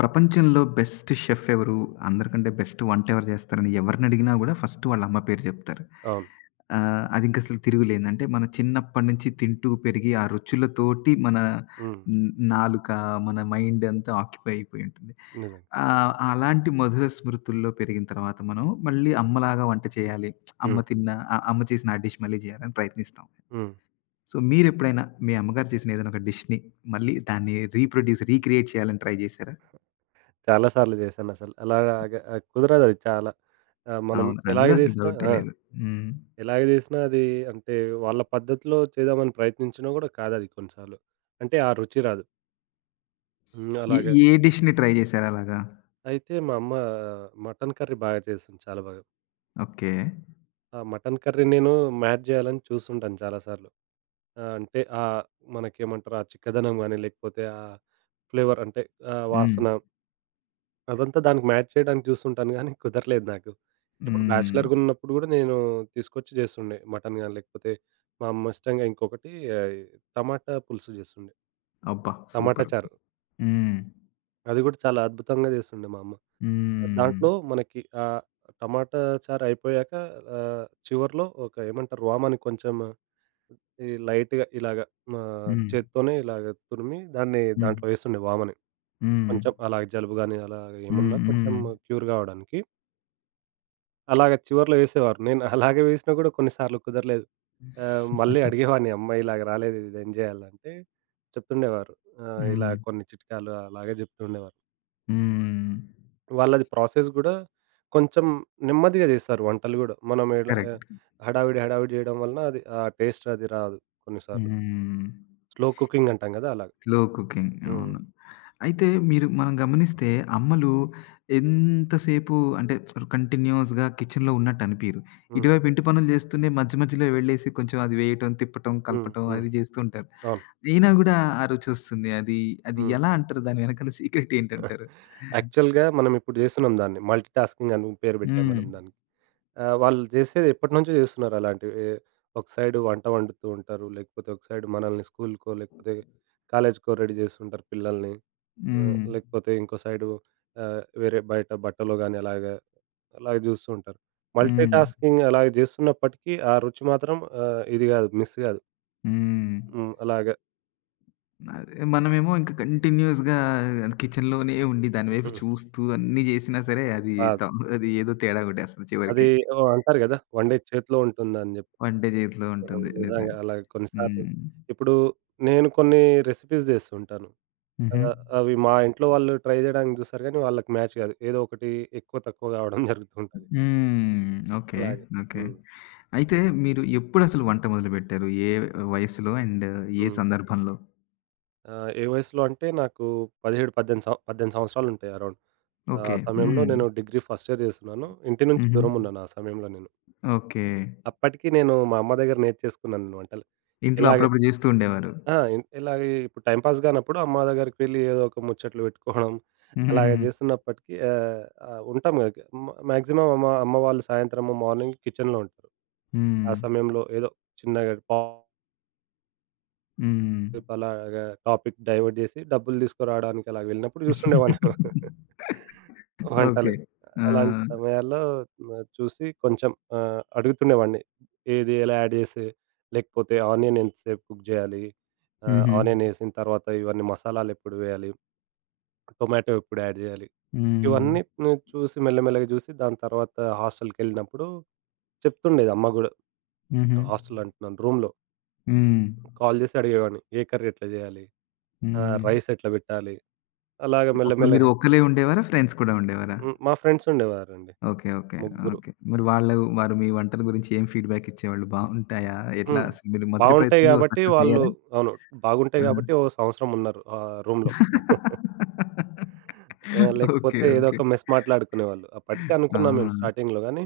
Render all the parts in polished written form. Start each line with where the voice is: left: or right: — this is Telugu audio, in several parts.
left: ప్రపంచంలో బెస్ట్ షెఫ్ ఎవరు? అందరికంటే బెస్ట్ వంట ఎవరు చేస్తారని ఎవరినడిగినా గూడా ఫస్ట్ వాళ్ళ అమ్మ పేరు జెప్తారు.
right: అవును.
left: అదింకసలు తిరుగులేనిది. అంటే మన చిన్నప్పటి నుంచి తింటూ పెరిగి ఆ రుచులతోటి మన
right: హ్మ్.
left: న్ నాలుక, మన మైండ్ అంతా ఆక్యుపై అయిపోయి ఉంటుంది.
right: నిజంగా.
left: అలాంటి మధుర స్మృతుల్లో పెరిగిన తర్వాత మనం మళ్ళీ అమ్మలాగా వంట చేయాలి. అమ్మ
right: హ్మ్.
left: తిన్న అ అమ్మ చేసిన ఆ డిష్ మళ్ళీ జేయాలని ప్రయత్నిస్తాం.
right: హ్మ్.
left: సో, మీరెప్పుడైనా మీ అమ్మగారు చేసిన ఏదైనా ఒక డిష్‌ని మళ్ళీ దాన్ని రీప్రొడ్యూస్, రీక్రియేట్ చేయాలని ట్రై జేశారా?
right: చాలా సార్లు చేశానసలు. అలాగా కుదరదది చాలా. మనం
left: అవును.
right: ఎలాగ
left: అందులో అసలు
right: చేసినా
left: డౌటే
right: ఆ!
left: లేదు. హ్మ్.
right: ఎలాగ చేసినా అది అంటే వాళ్ళ పద్ధతిలో చేద్దామని ప్రయత్నించినా గూడా కాదది కొన్నిసార్లు. అంటే ఆ రుచి రాదు. హ్మ్.
left: ఏ
right: అలాగే.
left: ఏ డిష్‌ని ట్రై చేశారు అలాగా?
right: అయితే మా అమ్మ మటన్ కర్రీ బాగా చేస్తుంది చాలా బాగా.
left: ఓకే.
right: ఆ మటన్ కర్రీ నేను మ్యాచ్ జేయాలని చూస్తుంటాను చాలా సార్లు. ఆ! అంటే మనకేమంటారు ఆ చిక్కదనం గాని లేకపోతే ఆ ఫ్లేవర్ అంటే
left: హ్మ్.
right: వాసన అదంతా దానికి మ్యాచ్ చేయడానికి చూస్తుంటాను గానీ కుదరలేదు నాకు. ఇప్పుడు
left: హ్మ్.
right: బ్యాచిలర్‌గున్నప్పుడు గూడా నేను తీసుకొచ్చి జేస్తుండే. మటన్ గాని, లేకపోతే మా అమ్మ ఇష్టంగా ఇంకొకటి ఆహ్, టమాటా పులుసు జేస్తుండే.
left: అబ్బా!
right: టమాటా
left: సూపర్.
right: చారు.
left: హ్మ్.
right: అది గూడా చాలా అద్భుతంగా జేస్తుండే మా అమ్మ.
left: హ్మ్.
right: దాంట్లో మనకి టమాటా చారు అయిపోయాక చివర్లో ఒక ఏమంటారు? వామని కొంచెం ఈ లైట్‌గా ఇలాగ మా
left: హ్మ్.
right: చేత్తోనే ఇలాగ తురిమి దాన్ని
left: హ్మ్.
right: దాంట్లో వేస్తుండే వామని.
left: హ్మ్.
right: కొంచెం అలాగ జలుబు గాని అలాగ
left: హ్మ్.
right: ఏమున్నా కొంచెం
left: హ్మ్.
right: క్యూర్ గావడానికి. అలాగ చివర్లో వేసేవారు. నేను అలాగే వేసినా గూడా కొన్నిసార్లు కుదరలేదు. మళ్ళీ అడిగేవాడిని "అమ్మ ఇలాగ రాలేదు ఇదేం జేయాలంటే" చెప్తుండేవారు. ఇలా
left: హ్మ్.
right: కొన్ని చిట్కాలు అలాగే జెప్తుండేవారు.
left: హ్మ్.
right: వాళ్ళది ప్రాసెస్ గూడా కొంచెం నెమ్మదిగా జేస్తారు వంటలు గూడా. మనం ఇలా
left: కరెక్ట్.
right: హడావిడి, హడావిడి జేయడం వలన అది ఆ టేస్ట్ అది రాదు కొన్నిసార్లు.
left: హ్మ్.
right: స్లో కుకింగ్ అంటాం గదా! అలాగ.
left: Slow cooking.
right: హ్మ్.
left: అవును. అయితే మనం గమనిస్తే అమ్మలు ఎంతసేపు అంటే కంటిన్యూయస్‌గా కిచెన్‌లో ఉన్నట్టు అనిపియరు.
right: హ్మ్.
left: ఇటువైపు ఇంటి పనులు చేస్తూనే మధ్య మధ్యలో వెళ్ళేసి కొంచెం అది వేయటం, తిప్పటం,
right: హ్మ్.
left: కలపటం
right: హ్మ్.
left: అది చేస్తూ ఉంటారు.
right: అవును.
left: అయినా గూడా ఆ రుచొస్తుంది. అది అది
right: హ్మ్.
left: ఎలా అంటారు? దాని వెనకాల సీక్రెట్ ఏంటంటారు?
right: యాక్చువల్‌గా మనం ఇప్పుడు జేస్తున్నాం దాన్ని. మల్టీ టాస్కింగ్ అని పేరు బెట్టాం
left: హ్మ్.
right: మనం దానికి. ఆ! వాళ్ళు జేసేది ఎప్పటినుంచో జేస్తున్నారు అలాంటివి. ఒక సైడ్ వంట వండుతూ ఉంటారు. లేకపోతే ఒక సైడ్ మనల్ని స్కూలుకో, లేకపోతే కాలేజీకో రెడీ జేస్తుంటారు పిల్లల్ని.
left: హ్మ్.
right: లేకపోతే ఇంకో సైడు వేరే బయట బట్టలో గాని అలాగా, అలాగే జూస్తూ ఉంటారు. మల్టీ
left: హ్మ్.
right: టాస్కింగ్ అలాగే జేస్తున్నప్పటికీ ఆ రుచి మాత్రం ఇది గాదు మిస్ గాదు.
left: హ్మ్.
right: హ్మ్. అలాగా
left: అదే మనమేమో ఇంక కంటిన్యూయస్‌గా కిచెన్‌లోనే ఉండి దాని వైపు చూస్తూ అన్నీ జేసినా సరే
right: రాదు.
left: త అది ఏదో తేడా కొట్టేస్తది
right: అది
left: చివరికి.
right: ఏదో అంటారు గదా! వండేది చేతిలో ఉంటుందని జెప్పి.
left: వంట చేతిలో ఉంటుంది. నిజమే.
right: నిజంగా అలాగే కొన్ని సార్లు
left: హ్మ్.
right: ఇప్పుడు నేను కొన్ని రెసిపీస్ జేస్తుంటాను. ఆ!
left: హుహు.
right: అవి మా ఇంట్లో వాళ్ళు ట్రై జేయడానికి జూస్తారు గానీ, వాళ్ళకి మ్యాచ్ గాదు. ఏదో ఒకటి ఎక్కువ, తక్కువ గావడం జరుగుతూ ఉంటది.
left: హ్మ్. ఓకే.
right: అలాగే.
left: ఓకే.
right: హ్మ్.
left: అయితే మీరు ఎప్పుడసలు వంట మొదలుపెట్టారు? ఏ వయసులో అండ్ ఏ
right: హ్మ్.
left: సందర్భంలో?
right: ఏ వయసులో అంటే నాకు 17, 18 సంవత్సరాలుంటాయి అరౌండ్. ఆ
left: ఓకే.
right: సమయంలో
left: హ్మ్.
right: నేను డిగ్రీ ఫస్ట్ ఇయర్ జేస్తున్నాను. ఇంటి నుంచి
left: హుహు.
right: దూరమున్నాను ఆ సమయంలో నేను.
left: ఓకే.
right: అప్పటికి నేను మా అమ్మ దగ్గర నేర్చేసుకున్నాను వంటలు.
left: ఇంట్లో
right: ఇలాగే
left: అప్పుడప్పుడు జేస్తూ ఉండేవారు.
right: ఆ! ఇలాగే ఇప్పుడు టైమ్ పాస్ గానప్పుడు అమ్మ దగ్గరికి వెళ్లి ఏదో ఒక ముచ్చట్లు పెట్టుకోవడం అలాగే
left: హుహుహుహు.
right: జేస్తున్నప్పటికీ ఆహ్, ఆహ్, ఉంటాం గదా! మాక్సిమం అమ్మ అమ్మ వాళ్ళు సాయంత్రము, మార్నింగ్ కిచెన్‌లో ఉంటారు.
left: హ్మ్.
right: ఆ సమయంలో ఏదో చిన్నగా పాప్
left: హ్మ్.
right: అలాగా టాపిక్ డైవర్ట్ జేసి డబ్బులు తీసుకురావడానికి అలాగ వెళ్ళినప్పుడు చూస్తుండేవాడిని.
left: ఓకే.
right: వంటలు.
left: ఆ!
right: అలాంటి సమయాల్లో చూసి కొంచెం అడుగుతుండేవాడిని. ఏది ఎలా యాడ్ జేసి, లేకపోతే ఆనియన్ ఎంతసేపు కుక్ జేయాలి?
left: హుహు.
right: ఆనియన్ ఏసిన తర్వాత ఇవన్నీ మసాలాలెప్పుడు వేయాలి? టొమాటో ఎప్పుడు యాడ్ జేయాలి?
left: హ్మ్.
right: ఇవన్నీ నేను చూసి మెల్లమెల్లగా జూసి దాని తర్వాత హాస్టల్‌కెళ్ళినప్పుడు చెప్తుండేది అమ్మ గూడా.
left: హుహు.
right: హాస్టల్ అంటున్నాను రూమ్‌లో.
left: హ్మ్.
right: కాల్ జేసి అడిగేవాడిని. ఏ కర్రీ ఎట్లా జేయాలి?
left: హ్మ్.
right: రైస్ ఎట్లా బెట్టాలి? అలాగ
left: అప్పుడు మీరు
right: మెల్లమెల్లగా
left: ఒక్కలే ఉండేవారా? ఫ్రెండ్స్ కూడా ఉండేవారా?
right: హ్మ్. మా ఫ్రెండ్స్ ఉండేవారండి
left: ఓకే. ఓకే.
right: ముగ్గురు.
left: ఓకే. మరి వారు మీ వంటల గురించి ఏం ఫీడ్‌బ్యాక్ ఇచ్చేవాళ్ళు? బావుంటాయా? ఎట్లా
right: హ్మ్.
left: అసలు మీరు మొదటి
right: బావుంటాయి
left: ప్రయత్నంలో
right: గాబట్టి
left: సక్సెస్
right: వాళ్ళు
left: అయ్యారా?
right: అవును.
left: ఆ!
right: బాగుంటాయి గాబట్టి ఓ సంవత్సరం ఉన్నారు ఆ రూమ్‌లో. ఆ!
left: ఓకే.
right: లేకపోతే ఏదో
left: ఓకే.
right: ఒక మెస్ మాట్లాడుకునేవాళ్ళు. అప్పటికే
left: ఆ!
right: అనుకున్నాం మేము స్టార్టింగ్‌లో గానీ,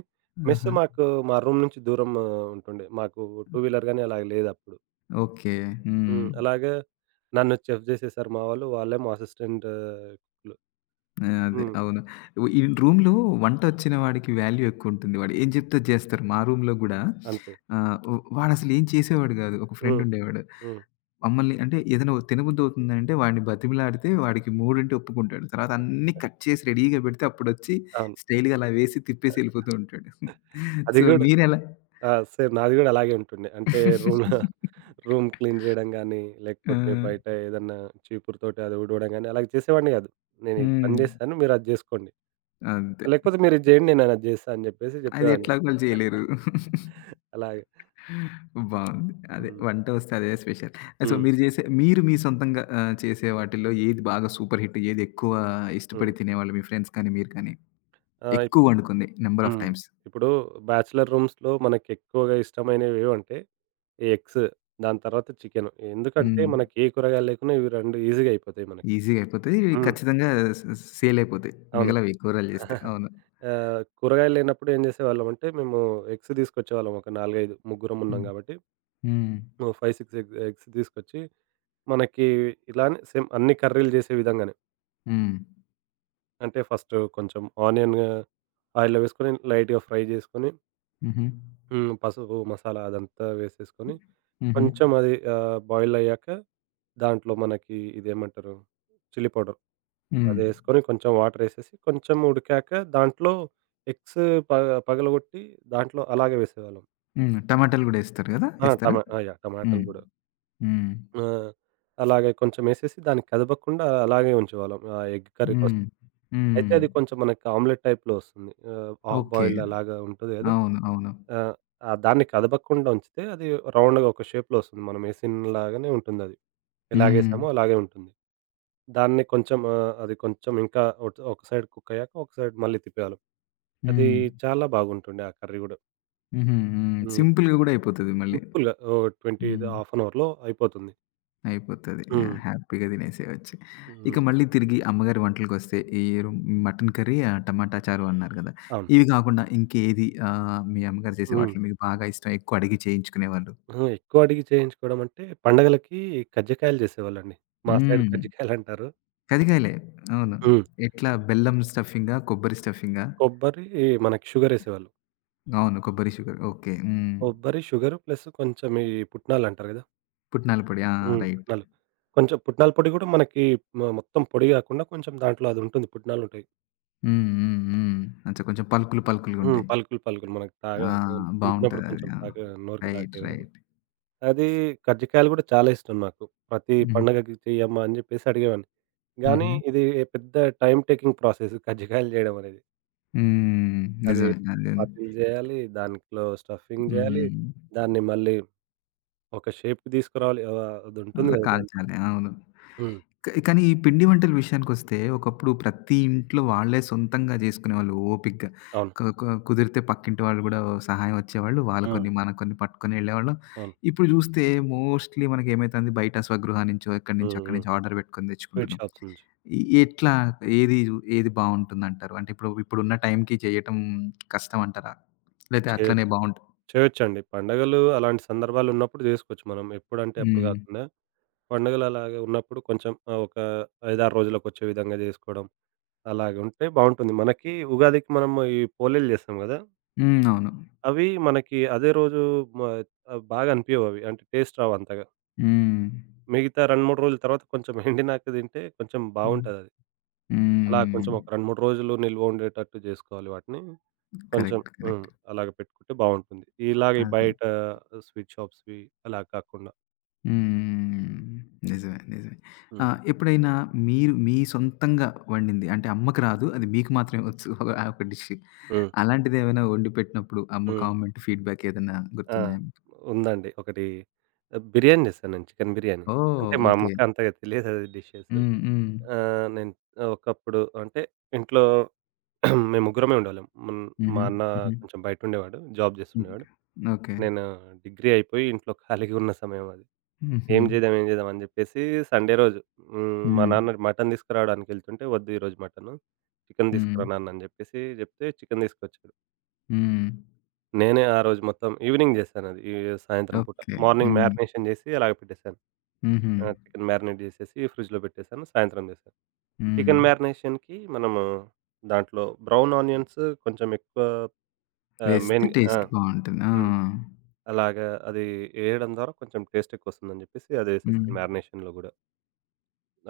right: మెస్
left: ఆహా!
right: మాకు మా రూమ్ నుంచి దూరం ఆ, ఉంటుండే. మాకు టూ వీలర్ గానీ అలాగ లేదప్పుడు.
left: ఓకే. హ్మ్.
right: హ్మ్. అలాగే నన్ను చెఫ్ జేసేసారు మా వాళ్ళు. వాళ్ళేమో అసిస్టెంట్ కుక్‌లు.
left: ఆ! అదే.
right: హ్మ్.
left: అవును. ఈ రూమ్‌లో వంటొచ్చిన వాడికి వాల్యూ ఎక్కువుంటుంది. వాడు ఏం జెప్తే అది జేస్తారు. మా రూమ్‌లో గూడా
right: అంతే.
left: ఆహ్, వ్ వాడసలు ఏం చేసేవాడు గాదు. ఒక ఫ్రెండ్
right: హ్మ్.
left: ఉండేవాడు.
right: హ్మ్.
left: మమ్మల్ని అంటే ఏదైనా తినబుద్దవుతుందంటే వాడిని బతిమిలాడితే వాడికి మూడింటే ఒప్పుకుంటాడు. తర్వాత అన్నీ కట్ చేసి రెడీగా బెడితే అప్పుడొచ్చి
right: అవును.
left: స్టైల్‌గా అలా వేసి తిప్పేసి ఎళ్ళిపోతూ ఉంటాడు.
right: అది
left: సో,
right: గూడా
left: మీరెలా
right: ఆ! సేమ్ నాది గూడా అలాగే ఉంటుండే. అంటే రూమ్ రూమ్ క్లీన్ జేయడం గానీ,
left: ఆ!
right: లేకపోతే బయట ఏదన్నా చీపురుతోటి అది ఊడవడం గానీ, అలాగ చేసేవాడిని గాదు. నేను ఈ పని
left: హ్మ్.
right: జేశాను మీరది జేసుకోండి.
left: అంతే.
right: లేకపోతే మీరిది జేయండి నేనది జేస్తా అని జెప్పేసి
left: అది
right: జెప్పేవాడిని.
left: ఎట్లాగో వాళ్ళు చేయలేరు.
right: అలాగే.
left: బావుంది. అదే
right: హ్మ్.
left: వంట వస్తే అదే స్పెషల్. సో,
right: హ్మ్.
left: మీరు మీ సొంతంగా చేసే వాటిల్లో ఏది బాగా సూపర్ హిట్? ఏది ఎక్కువ
right: హ్మ్.
left: ఇష్టపడి తినేవాళ్ళు మీ ఫ్రెండ్స్ కానీ, మీరు కానీ?
right: ఆ!
left: ఎక్కువ వండుకుంది నంబర్ ఆఫ్
right: హ్మ్.
left: టైమ్స్.
right: ఇప్పుడు బ్యాచిలర్ రూమ్స్‌లో మనకెక్కువగా ఇష్టమైనవేవంటే ఈ ఎగ్స్, దాని తర్వాత చికెను. ఎందుకంటే
left: హ్మ్.
right: మనకి ఏ కూరగాయలు లేకున్నా ఇవి 2 ఈజీగా అయిపోతాయి మనకి.
left: ఈజీగా అయిపోతాయి.
right: హ్మ్.
left: ఖచ్చితంగా స సేల్ అయిపోతాయి.
right: అవును.
left: మిగలవి కూరలు చేస్తే. అవును.
right: కూరగాయలు లేనప్పుడు ఏం చేసేవాళ్ళమంటే మేము ఎగ్స్ తీసుకొచ్చేవాళ్ళం ఒక 4, 5 ముగ్గురం ఉన్నాం
left: హ్మ్.
right: కాబట్టి.
left: హ్మ్.
right: ఓ 5, 6 ఎగ్స్ తీసుకొచ్చి మనకి ఇలానే సేమ్ అన్ని కర్రీలు చేసే విధంగానే.
left: హ్మ్.
right: అంటే ఫస్ట్ కొంచెం ఆనియన్ ఆయిల్‌లో వేసుకొని లైట్‌గా ఫ్రై చేసుకొని
left: హుహు.
right: హ్మ్. పసుపు, మసాలా అదంతా వేసేసుకొని
left: హుహు.
right: కొంచెం అది బాయిల్ అయ్యాక దాంట్లో మనకి ఇదేమంటారు చిల్లీ పౌడర్.
left: హ్మ్.
right: అదేసుకొని కొంచెం వాటరేసేసి కొంచెం ఉడికాక దాంట్లో ఎగ్స్ పగలగొట్టి దాంట్లో అలాగే వేసేవాళ్ళం.
left: హ్మ్. టమాటాలు గూడా ఏస్తారు గదా!
right: ఆ!
left: ఏస్తారా?
right: ఆ! యాహ్! టమాటాలు
left: హ్మ్.
right: గూడా.
left: హ్మ్.
right: ఆ! అలాగే కొంచెమేసేసి దాన్ని కదపకుండా అలాగే ఉంచేవాళ్ళం. ఆ ఎగ్ కర్రీ
left: హ్మ్.
right: కోసం.
left: హ్మ్.
right: అయితే అది కొంచెం మనకి ఆమ్లెట్ టైప్‌లో వస్తుంది. Half
left: okay.
right: బాయిల్డ్ అలాగా ఉంటది గదా!
left: అవును. అవును.
right: ఆ! ఆ దాన్ని కదపకుండా ఉంచితే అది రౌండ్‌గా ఒక షేప్‌లో వస్తుంది. మనమేసినలాగానే ఉంటుందది.
left: హ్మ్.
right: ఎలాగేసామో అలాగే ఉంటుంది. దాన్ని కొంచెం అది కొంచెం ఇంకా ఒక సైడ్ కుక్కయ్యాక, ఒక సైడ్ మళ్ళీ తిప్పేవాళ్ళం. అది
left: హ్మ్.
right: చాలా బాగుంటుండే ఆ కర్రీ గూడా.
left: హుహు. హ్మ్.
right: హ్మ్.
left: సింపుల్‌గా గూడా అయిపోతది మళ్ళీ.
right: సింపుల్‌గా ఓ 20
left: హ్మ్.
right: హాఫ్ అన్ అవర్‌లో అయిపోతుంది.
left: అయిపోతది. ఆ!
right: హ్మ్.
left: హ్యాపీగా తినేసేయొచ్చు. ఇక
right: హ్మ్.
left: మళ్ళీ తిరిగి అమ్మగారి వంటలకొస్తే ఈ రు మటన్ కర్రీ, టమాటా చారు అన్నారు గదా!
right: అవును.
left: ఇవి కాకుండా ఇంకేది మీ అమ్మగారు చేసే
right: హ్మ్.
left: వాటిలో మీకు బాగా ఇష్టం ఎక్కువ అడిగి చేయించుకునేవాళ్ళు?
right: అహా! ఎక్కువ అడిగి చేయించుకోవడం అంటే పండగలకి కజ్జికాయలు చేసేవాళ్ళండి. మా సైడ్
left: హ్మ్.
right: కజ్జికాయలంటారు.
left: కజ్జికాయలే. అవును.
right: హ్మ్.
left: ఎట్లా బెల్లం స్టఫింగా? కొబ్బరి స్టఫింగా?
right: కొబ్బరి మనకి షుగరేసేవాళ్ళు.
left: అవును. కొబ్బరి షుగర్. ఓకే. హ్మ్.
right: కొబ్బరి, షుగర్ ప్లస్ కొంచెం ఈ పుట్నాలంటారు కదా!
left: పుట్నాల పొడి. ఆ!
right: హ్మ్.
left: రైట్.
right: పుట్నాలు. కొంచెం పుట్నాల పొడి కూడా మనకి మొత్తం పొడి కాకుండా కొంచెం దాంట్లో అదుంటుంది పుట్నాలుంటాయి.
left: హ్మ్. హ్మ్. హ్మ్. అచ్చా కొంచెం పలుకులు
right: హ్మ్.
left: పలుకులుగుంటాయి.
right: పలుకులు, పలుకులు మనకు తాగా
left: ఆ!
right: తింటున్నప్పుడు
left: బావుంటదది.
right: కొంచెం
left: ఆ!
right: తాగే నోరుకి
left: రైట్.
right: తాకే విధంగా.
left: రైట్.
right: అది కజ్జికాయలు కూడా చాలా ఇష్టం నాకు. ప్రతి
left: హుహు.
right: పండగకి చెయ్యమ్మా అని చెప్పేసి అడిగేవాడిని. కానీ
left: హుహు.
right: ఇది పెద్ద టైమ్ టేకింగ్ ప్రాసెస్ కజ్జికాయలు చేయడం అనేది.
left: హ్మ్.
right: అది
left: నిజమే. అది
right: చపాతీలు జేయాలి. దాంట్లో స్టఫింగ్ జేయాలి.
left: హ్మ్.
right: దాన్ని మళ్ళీ ఒక షేప్‌కి తీసుకురావాలి. అది ఉంటుంది
left: అలా
right: గదా! దాన్ని
left: కాల్చాలి. అవును.
right: హ్మ్.
left: కానీ ఈ పిండి వంటల విషయానికొస్తే ఒకప్పుడు ప్రతి ఇంట్లో వాళ్ళే సొంతంగా జేసుకునేవాళ్ళు ఓపికగా.
right: అవును.
left: క క కుదిరితే పక్కింటి వాళ్ళు గూడా సహాయం వచ్చేవాళ్ళు. వాళ్ళు
right: హ్మ్.
left: కొన్ని, మనం కొన్ని పట్టుకొని ఎళ్ళేవాళ్ళం.
right: అవును.
left: ఇప్పుడు జూస్తే మోస్ట్‌లీ మనకేమైతుంది బయట స్వగృహా నుంచో ఎక్కడి నుంచో
right: హ్మ్.
left: అక్కడి
right: హ్మ్.
left: నుంచి ఆర్డర్ పెట్టుకొని
right: స్వీట్
left: తెచ్చుకుంటున్నాం.
right: షాప్స్ నుంచి
left: ఎట్లా? ఏది ఏది బావుంటుందంటారు? అంటే ఇప్పుడున్న టైంకి చేయటం కష్టం అంటారా? లేతే అట్లనే
right: చేయొచ్చు.
left: బావుంటు
right: చేయొచ్చండి. పండగలు అలాంటి సందర్భాలున్నప్పుడు జేసుకోవచ్చు మనం. ఎప్పుడంటే అప్పుడు
left: హ్మ్.
right: గాకుండా పండుగలు అలాగా ఉన్నప్పుడు కొంచెం ఒక 5, 6 రోజులకొచ్చే విధంగా జేసుకోవడం. అలాగుంటే బావుంటుంది. మనకి ఉగాదికి మనం ఈ పోలేలు జేస్తాం గదా!
left: హ్మ్. అవును.
right: అవి మనకి అదే రోజు మ బాగా అనిపియవవి. అంటే టేస్ట్ రావు అంతగా.
left: హ్మ్.
right: మిగతా 2, 3 రోజుల తర్వాత కొంచెం ఎండినాక తింటే కొంచెం
left: హ్మ్.
right: బావుంటదది. అలా
left: హ్మ్.
right: కొంచెం ఒక 2, 3 రోజులు నిల్వ ఉండేటట్టు జేసుకోవాలి వాటిని. కొంచెం
left: కరెక్ట్.
right: హ్మ్.
left: కరెక్ట్.
right: అలాగ పెట్టుకుంటే బావుంటుంది. ఇలాగ ఈ
left: అదే.
right: బయట స్వీట్ షాప్స్‌వి అలా కాకుండా.
left: హ్మ్. నిజమే. నిజమే. ఆ!
right: హ్మ్.
left: ఎప్పుడైనా మీరు మీ సొంతంగా వండింది అంటే అమ్మకి రాదు. అది మీకు మాత్రమే వచ్చు. ఆ ఒక డిష్.
right: హ్మ్.
left: అలాంటిదేమైనా వండి పెట్టినప్పుడు అమ్మ
right: హ్మ్.
left: కామెంట్, ఫీడ్‌బ్యాక్ ఏదన్నా
right: ఆ!
left: గుర్తున్నాయా మీకు?
right: ఉందండి. ఒకటి ఆ, బిర్యానీ జేశాను నేను. చికెన్ బిర్యానీ.
left: ఓహ్!
right: అంటే మా
left: ఓకే.
right: అమ్మకి అంతగా తెలియదది డిషెస్.
left: హ్మ్. హ్మ్.
right: నేను ఒకప్పుడు అంటే ఇంట్లో మేము ముగ్గురమే ఉండేవాళ్ళం. హ్మ్. మా
left: హుహు.
right: అన్న
left: హుహు.
right: కొంచెం బయటుండేవాడు. జాబ్ జేస్తుండేవాడు.
left: ఓకే. ఓకే.
right: నేను డిగ్రీ అయిపోయి ఇంట్లో ఖాళీగా ఉన్న సమయం అది.
left: హుహు.
right: ఏం చేద్దాం, ఏం చేద్దాం అని చెప్పేసి సండే రోజు హ్మ్, మా
left: హ్మ్.
right: నాన్న మటన్ తీసుకురావడానికి వెళ్తుంటే, "వద్దు ఈరోజు మటను. చికెన్
left: హ్మ్.
right: తీసుకురా నాన్న" అని చెప్పేసి చెప్తే చికెన్ తీసుకొచ్చాడు.
left: హ్మ్.
right: నేనే ఆ రోజు మొత్తం ఈవినింగ్ చేశానది. ఈ సాయంత్రం పూట.
left: ఓకే.
right: మార్నింగ్
left: హ్మ్.
right: మ్యారినేషన్ చేసి అలాగే పెట్టేసాను.
left: హుహు.
right: ఆ! చికెన్ మ్యారినేట్ చేసేసి ఫ్రిడ్జ్‌లో పెట్టేసాను. సాయంత్రం చేశాను.
left: హ్మ్.
right: చికెన్ మ్యారినేషన్‌కి మనము దాంట్లో బ్రౌన్ ఆనియన్స్ కొంచెం ఎక్కువ
left: వేస్తే
right: మెయిన్ ఆ!
left: టేస్ట్ బావుంటుంది. ఆ!
right: హ్మ్. అలాగా అది ఏయడం ద్వారా కొంచెం టేస్ట్ ఎక్కువొస్తుందని జెప్పేసి
left: హ్మ్.
right: అదేసేసాను మ్యారినేషన్‌లో గూడా.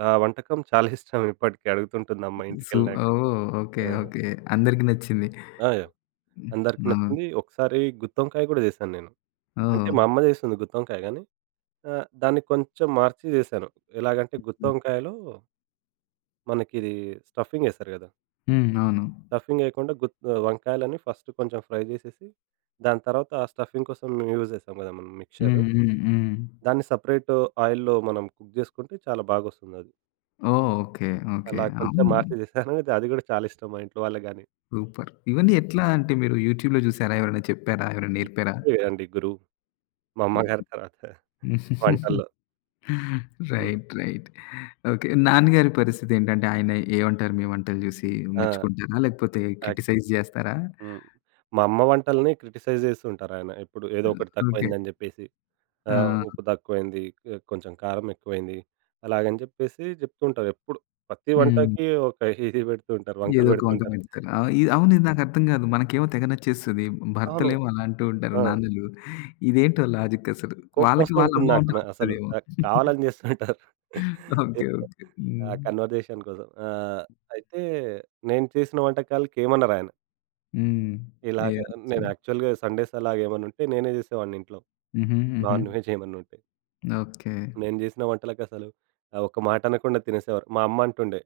right: ఆ వంటకం చాలా ఇష్టం ఇప్పటికి అడుగుతుంటుంది అమ్మ
left: సు
right: ఇంటికెళ్ళినాక.
left: ఓహ్! ఓకే.
right: ఆ!
left: ఓకే. అందరికి నచ్చింది.
right: ఆ! యాహ్!
left: హ్మ్.
right: అందరికి
left: అవును.
right: నచ్చింది. ఒకసారి గుత్తొంకాయ గూడా జేశాను నేను. అంటే
left: ఓహ్!
right: మా అమ్మ జేస్తుంది గుత్తొంకాయ గానీ, దాన్ని కొంచెం మార్చి జేశాను. ఎలాగంటే గుత్తొంకాయలో మనకిది స్టఫింగ్ యేస్తారు గదా!
left: హ్మ్. అవును.
right: స్టఫింగ్ యేయకుండా గుత్ వంకాయలని ఫస్ట్ కొంచెం ఫ్రై జేసేసి, దాని తర్వాత ఆ స్టఫింగ్ కోసం యూజ్ జేస్తాం గదా! మనం మిక్చరు
left: హ్మ్. హ్మ్. హ్మ్.
right: దాన్ని సెపరేట్ ఆయిల్‌లో మనం కుక్ జేసుకుంటే చాలా బాగొస్తుందది.
left: ఓహ్! ఓకే. ఓకే.
right: అలా కొంచెం
left: అవును.
right: మార్చి జేశాను. అది అది గూడా చాలా ఇష్టం మా ఇంట్లో వాళ్ళకి గాని.
left: సూపర్. ఇవన్నీ
right: హ్మ్.
left: ఎట్లా అంటే మీరు యూట్యూబ్‌లో చూసారా? ఎవరైనా చెప్పారా? ఎవరైనా నేర్పారా?
right: యూట్యూబే గదండీ గురువు. మా అమ్మగారి తర్వాత
left: ఎ
right: వంటల్లో. హ్మ్.
left: రైట్. రైట్. ఓకే. నాన్నగారి పరిస్థితేంటంటే, ఆయన ఏమంటారు మీ వంటలు జూసి?
right: ఆ!
left: మెచ్చుకుంటారా? లేకపోతే
right: యాక్
left: క్రిటిసైజ్ జేస్తారా?
right: హ్మ్. మా అమ్మ వంటల్ని క్రిటిసైజ్ జేస్తుంటారాయన ఎప్పుడు. ఏదో
left: ఆహ్,
right: ఒకటి
left: ఓకే.
right: తక్కువైందని జెప్పేసి. ఉప్పు
left: ఆ!
right: తక్కువైంది, కొంచెం కారం ఎక్కువైంది. అలాగని జెప్పేసి జెప్తుంటారు ఎప్పుడు. ప్రతి
left: హ్మ్.
right: వంటకి ఒక ఇది బెడుతూ ఉంటారు. వంకలు
left: ఏదో ఒక వంక
right: బెడుతుంటారు.
left: పెడతారు. ఇది అవును. ఇది నాకర్థం గాదు. మనకేమో తెగ నచ్చేస్తది.
right: అవును.
left: భర్తలేమో అలా అంటూ ఉంటారు
right: ఆ!
left: నాన్నలు. ఇదేంటో లాజిక్ అసలు. వాళ్ళకి
right: కోపమొస్తూ
left: వాళ్ళ
right: ఉంటుంది
left: అమ్మ వంట
right: నాకు. అసలు
left: నచ్చుతదేమో.
right: కావాలని చేస్తుంటారు.
left: ఓకే.
right: ఏదో
left: ఓకే.
right: ఆ
left: హ్మ్.
right: కన్వర్జేషన్ కోసం. అయితే నేను చేసిన వంటకాలకి ఏమనరాయన.
left: హ్మ్.
right: ఇలాగ
left: యాహ్!
right: నేను
left: హ్మ్.
right: యాక్చువల్‌గా సండేస్ అలాగేమన్నుంటే నేనే జేసేవాడిని ఇంట్లో.
left: హుహు. హుహు.
right: నాన్ వెజ్ ఏమన్నుంటే.
left: ఓకే.
right: నేను జేసిన వంటలకసలు ఒక్క మాట అనకుండా తినేసేవారు. మా అమ్మ అంటుండే.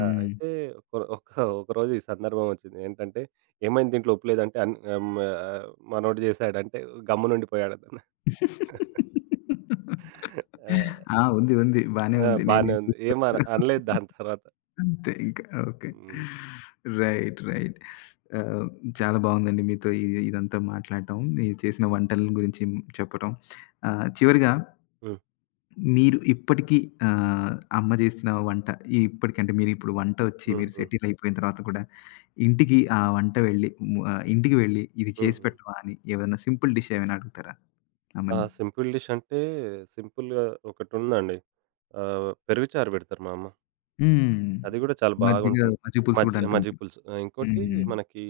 right: ఆ! అయితే ఒక ఒక ఒకరోజు ఈ సందర్భం వచ్చింది. ఏంటంటే, "ఏమైంది దీంట్లో ఉప్పు లేదంటే" ఆ, మనోడు జేసాడంటే గమ్మునుండిపోయాడతను. ఆ!
left: ఆ! ఉంది. ఉంది. బానే
right: ఆ!
left: ఉంది. నేనేం
right: బానే ఉంది. ఏమన
left: చూసుకోలేదు.
right: అనలేదు దాని తర్వాత.
left: అంతే ఇంకా. ఓకే.
right: హ్మ్.
left: రైట్. రైట్. ఆహ్, చాలా బావుందండి మీతో ఇదంతా మాట్లాడటం. మీరు చేసిన వంటల గురించి చెప్పటం. ఆహ్, చివరిగా
right: హ్మ్.
left: మీరు ఇప్పటికీ ఆహ్, అమ్మ చేసిన వంట ఇప్పటికంటే మీరిప్పుడు వంట వచ్చి
right: హ్మ్.
left: మీరు
right: హ్మ్.
left: సెటిల్ అయిపోయిన తర్వాత కూడా ఇంటికి ఆ వంట వెళ్ళి ము ఆహ్, ఇంటికి వెళ్ళి ఇది
right: హ్మ్.
left: చేసి
right: హ్మ్.
left: పెట్టవా అని ఏవన్నా సింపుల్ డిష్ ఏమైనా అడుగుతారా
right: ఆ!
left: అమ్మని?
right: సింపుల్ డిష్ అంటే సింపుల్‌గా ఒకటుందండి. పెరుగు చారు పెడతారు మా అమ్మ.
left: హ్మ్.
right: అది గూడా చాలా
left: మజ్జిగ,
right: బాగుంటుంది.
left: మజ్జిగ పులుసు గూడా
right: మజ్జిగ
left: అంటుంటారు.
right: పులుసు. ఇంకోటి
left: హ్మ్.
right: మనకి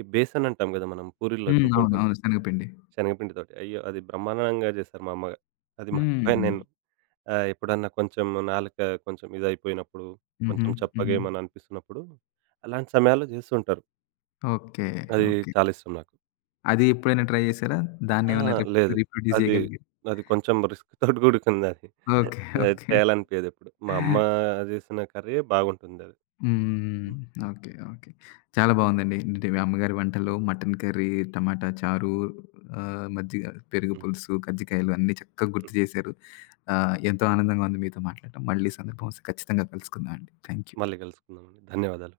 right: ఈ బేసన్ అంటాం గదా! మనం పూరీల్లో
left: హ్మ్. అవును.
right: తింటుంటాం
left: అవును. శనగపిండి.
right: శనగపిండితోటి. అయ్యో! అది బ్రహ్మాండంగా జేస్తారు మా అమ్మగా. అది మర్చిపోయాను
left: హ్మ్.
right: నేను. ఎప్పుడన్నా కొంచెం నాలుక కొంచెం ఇదయిపోయినప్పుడు,
left: హుహు.
right: కొంచెం
left: హుహు.
right: చప్పగేమని అనిపిస్తున్నప్పుడు అలాంటి సమయాల్లో జేస్తుంటారు.
left: ఓకే.
right: అది
left: ఓకే.
right: చాలా ఇష్టం నాకు.
left: అది ఎప్పుడైనా ట్రై జేసారా?
right: అహా!
left: దాన్నేమన్నా రిప్
right: లేదు.
left: రీప్రొడ్యూస్
right: అది,
left: జేయగలిగారా?
right: అది కొంచెం రిస్క్‌తోటి కూడుకుందది. అది
left: ఓకే.
right: అది
left: ఓకే.
right: చేయాలనిపియదెప్పుడు. మా అమ్మ జేసిన కర్రీయే బాగుంటుందది.
left: హ్మ్.
right: హ్మ్.
left: ఓకే. ఓకే. చాలా బావుందండి. అంటే మీ అమ్మగారి వంటలు, మటన్ కర్రీ, టమాటా చారు, ఆహ్, మజ్జిగ, పెరుగు
right: హ్మ్.
left: పులుసు, కజ్జికాయలు అన్నీ చక్కగా
right: హ్మ్.
left: గుర్తు జేశారు. ఆహ్, ఎంతో ఆనందంగా ఉంది మీతో మాట్లాడటం. మళ్ళీ సందర్భం వస్తే ఖచ్చితంగా కలుసుకుందాం అండి. Thank you.
right: మళ్ళీ కలుసుకుందామండి. ధన్యవాదాలు.